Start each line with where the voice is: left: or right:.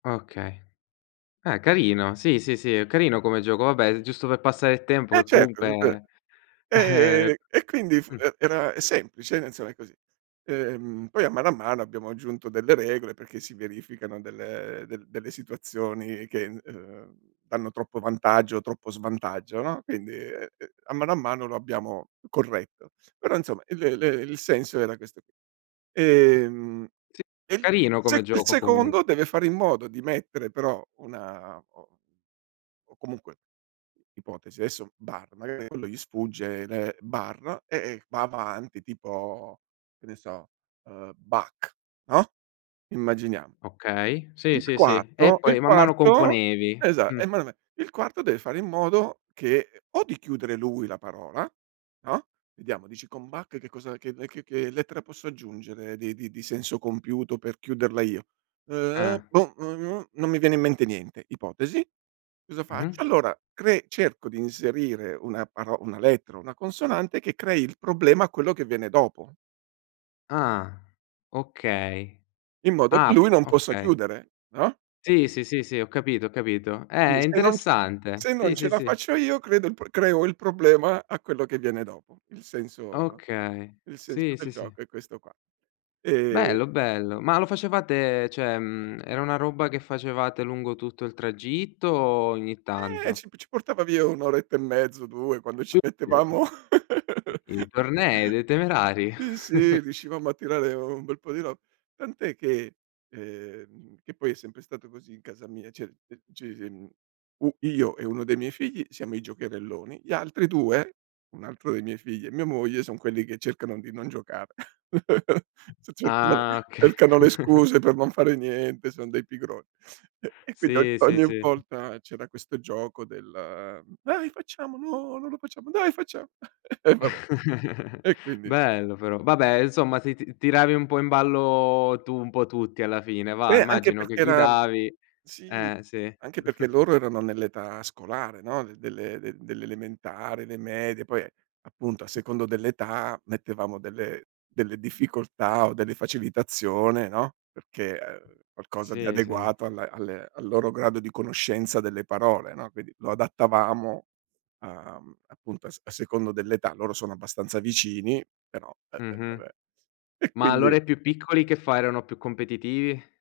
left: Okay. Eh, carino. Sì, sì, sì. È carino come gioco. Vabbè, giusto per passare il tempo
right: Eh,
left: che
right: certo. [unintelligible]
left: comunque, uhm
right: Ehm, e quindi fu
left: Mh.
right: e era è semplice, ed, insomma, è così. Ehm, poi, a mano a mano abbiamo aggiunto delle regole, perché si verificano delle del delle situazioni che, uhm, danno troppo vantaggio o troppo svantaggio, no, quindi a mano a mano lo abbiamo corretto. Però, insomma, il l il senso era questo qui. Ehm,
left: Sì,
right: e il il
left: carino come
right: sec il
left: gioco comu
right: secondo deve fare in modo di mettere però, una o o comunque Ipotesi: adesso, bar, magari quando gli sfugge le bar, e e va avanti tipo, che ne so, uhm, Bach, no, immaginiamo.
left: Okay. Sì,
right: Il
left: sì, sì. E
right: quatto il
left: poi man mano
right: quarto
left: componevi.
right: Esa
left: Mh.
right: [unintelligible] Il quarto deve fare in modo che o di chiudere lui la parola, no, vediamo, dici: “Con Bach che cosa che mhmm, che che lettera posso aggiungere di di di senso compiuto per chiuderla io?“
left: Eh.
right: “Uh-uh, boh, non mi viene in mente niente.“ Ipotesi: cosa
left: Mh-mh.
right: faccio? Allora, cre cerco di inserire una paro un lettera o una consonante che crei il problema a quello che viene dopo
left: Ah. Okay.
right: in modo che
left: Ah, p
right: lui non possa
left: Okay.
right: chiudere, no?
left: Sì, sì, sì, sì. Ho capito, ho capito.
right: Sì,
left: Eh,
right: se non c
left: interessante.
right: se non
left: Sì,
right: ce
left: sì,
right: la
left: sì.
right: faccio io, credo il pro creo il problema a quello che viene dopo. Il sen insomma,
left: Okay.
right: il senso
left: Sì,
right: del
left: sì, sì.
right: gioco è questo qua. Ehm
left: Bello, bello. Ma lo facevate cioè, mhmm, era una roba che facevate lungo tutto il tragitto, o ogni
right: Eh,
left: tanto?
right: ci p ci portava via 1 oretta e mezzo, o 2 quando ci mettevamo
left: [unintelligible] I i tornei dei temerari.
right: Sì, sì, riuscivamo a tirare un bel po' di ro tant'è che uhm, che poi è sempre stato così in casa mia, cioè, c uhm, ci si mhmm, u io e 1 dei miei figli siamo i giocherelloni, gli altri 2, un altro dei miei figli e mia moglie, son quelli che cercano di non giocare. C cercano, vabbè
left: Ah, oka
right: cercano le scuse per non fare niente, son dei pigron e e quind ogn
left: Sì, sì,
right: ogni
left: sì.
right: volta c'era questo gioco del: "Dai, facciamo." "No, non lo facciamo." "Dai faccia" E vabbè. E quindi
left: Bello, però. Vabbè, insomma, se ti tiravi un po' in ballo tu, un po' tutti alla fine, va,
right: Eh, anche
left: immagino che
right: perché era
left: guidavi
right: Sì.
left: Eh, sì.
right: Anche perché loro erano nell'età scolare, no, de delle de delle elementari, le medie, poi, appunto, a secondo dell'età mettevamo delle delle difficoltà, o delle facilitazione, no, perché uhm, qualcosa di
left: Sì, sì.
right: adeguato alla alle al loro grado di conoscenza delle parole, no, quindi lo adattavamo a mhm, appunto a s a secondo dell'età. Loro sono abbastanza vicini, però E e
left: Mh-mh.
right: vabbè. E,
left: M,a
right: quindi
left: allora i più piccoli che fa, erano più competitivi?